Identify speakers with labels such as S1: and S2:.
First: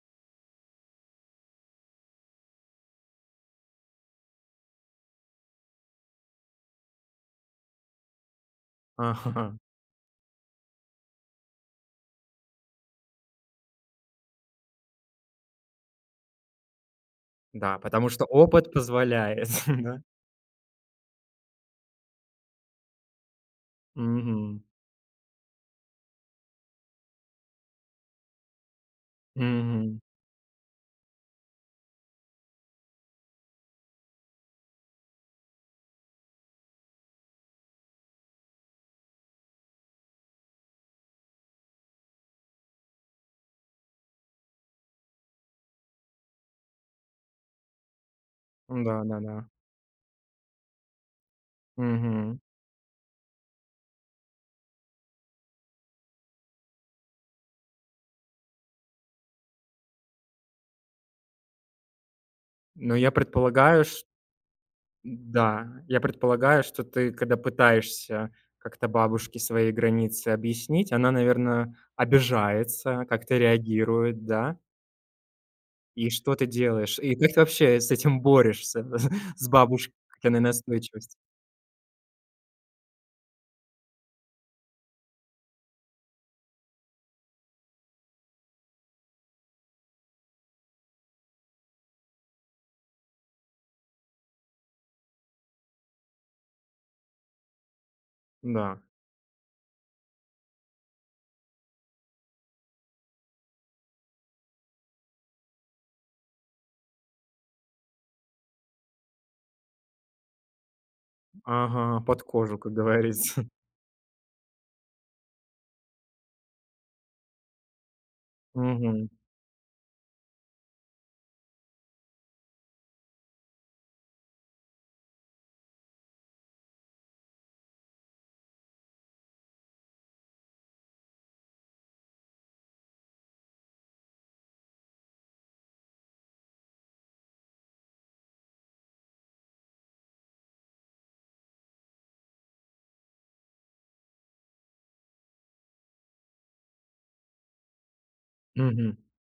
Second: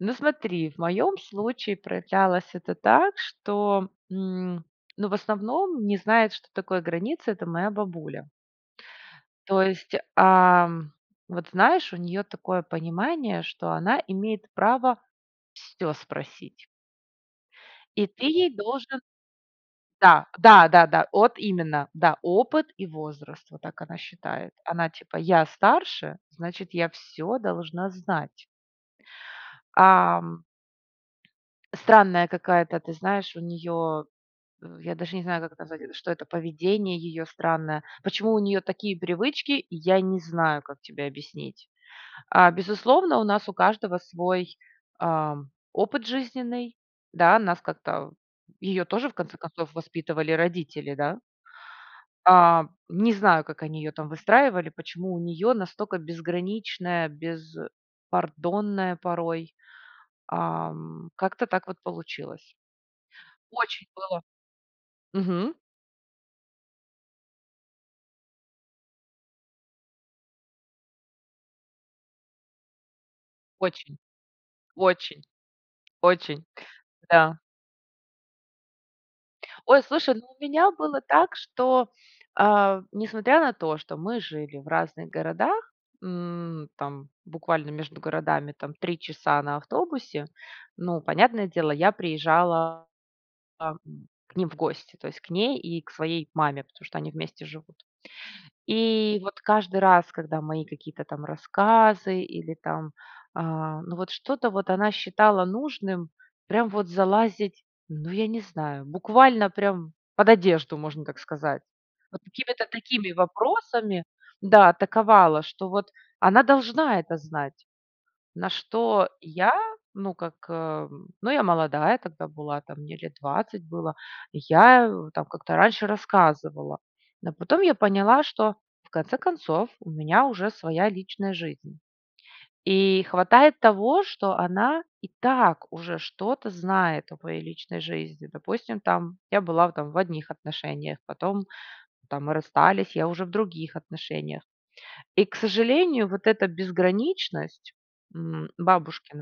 S1: Ну смотри, в моём случае проявлялось это так, что, м ну в основном не знает, что такое граница- это моя бабуля.
S2: Ага.
S1: То есть, ам вот знаешь, у неё такое понимание, что она имеет право всё спросить.
S2: Да,
S1: И
S2: потому что
S1: ты ей
S2: опыт
S1: должен
S2: позволяет, н-да?
S1: Да, да-да-да. От именно. Да, опыт и возраст. Вот так она считает.
S2: Мгм.
S1: Она, типа: "Я старше, значит, я всё должна знать".
S2: Мгм.
S1: Ам. Странная какая-то, ты знаешь, у неё в я даже не знаю, как назвать это, что это поведение её странное. Почему у неё такие привычки, я не знаю, как тебе объяснить. А, безусловно, у нас у каждого свой, ам опыт жизненный. Да, нас как-то в её
S2: Н-да,
S1: тоже, в конце
S2: да-да.
S1: концов, воспитывали родители, да.
S2: Мгм.
S1: А, не знаю, как они её там выстраивали, почему у неё настолько безграничная, беспардонная порой, ам Как-то так вот получилось.
S2: Но я предполагаю,
S1: Очень
S2: ш
S1: было Мгм.
S2: Н-да, я предполагаю, что ты, когда пытаешься как-то бабушке свои границы объяснить, она наверно, обижается, как-то
S1: Очень
S2: реагирует, да?
S1: очень
S2: И что
S1: очень,
S2: ты делаешь? И как
S1: да.
S2: ты вообще с этим борешься, с
S1: Ой, слушай, ну у
S2: бабушкиной
S1: меня было
S2: настойчивость
S1: так, что, а в несмотря на то, что мы жили в разных городах. М там буквально между городами там 3 часа на автобусе. Ну понятное дело, я приезжала там к ним в гости. То есть к ней и к своей маме, потому что они вместе живут.
S2: Н-да.
S1: И вот каждый раз, когда мои какие-то там рассказы или там, а ну вот что-то вот она считала нужным, прям вот залазить ну я не знаю, буквально прям под одежду, можно так сказать.
S2: Ага,
S1: Вот
S2: под кожу,
S1: какими-то
S2: как
S1: такими
S2: говорится.
S1: вопросами да, атаковала, что вот она должна это знать. На
S2: Мгм.
S1: что я, ну как, эм ну я молодая тогда была, там мне лет 20 было. И я в там как-то раньше рассказывала. Но потом я поняла, что в конце концов, у меня уже своя личная жизнь. И хватает того, что она и так уже что-то знает о моей личной жизни. Допустим, там я была в там в одних отношениях. Потом там мы расстались, я уже в других отношениях. И к сожалению, вот эта безграничность, м
S2: Мгм.
S1: бабушкина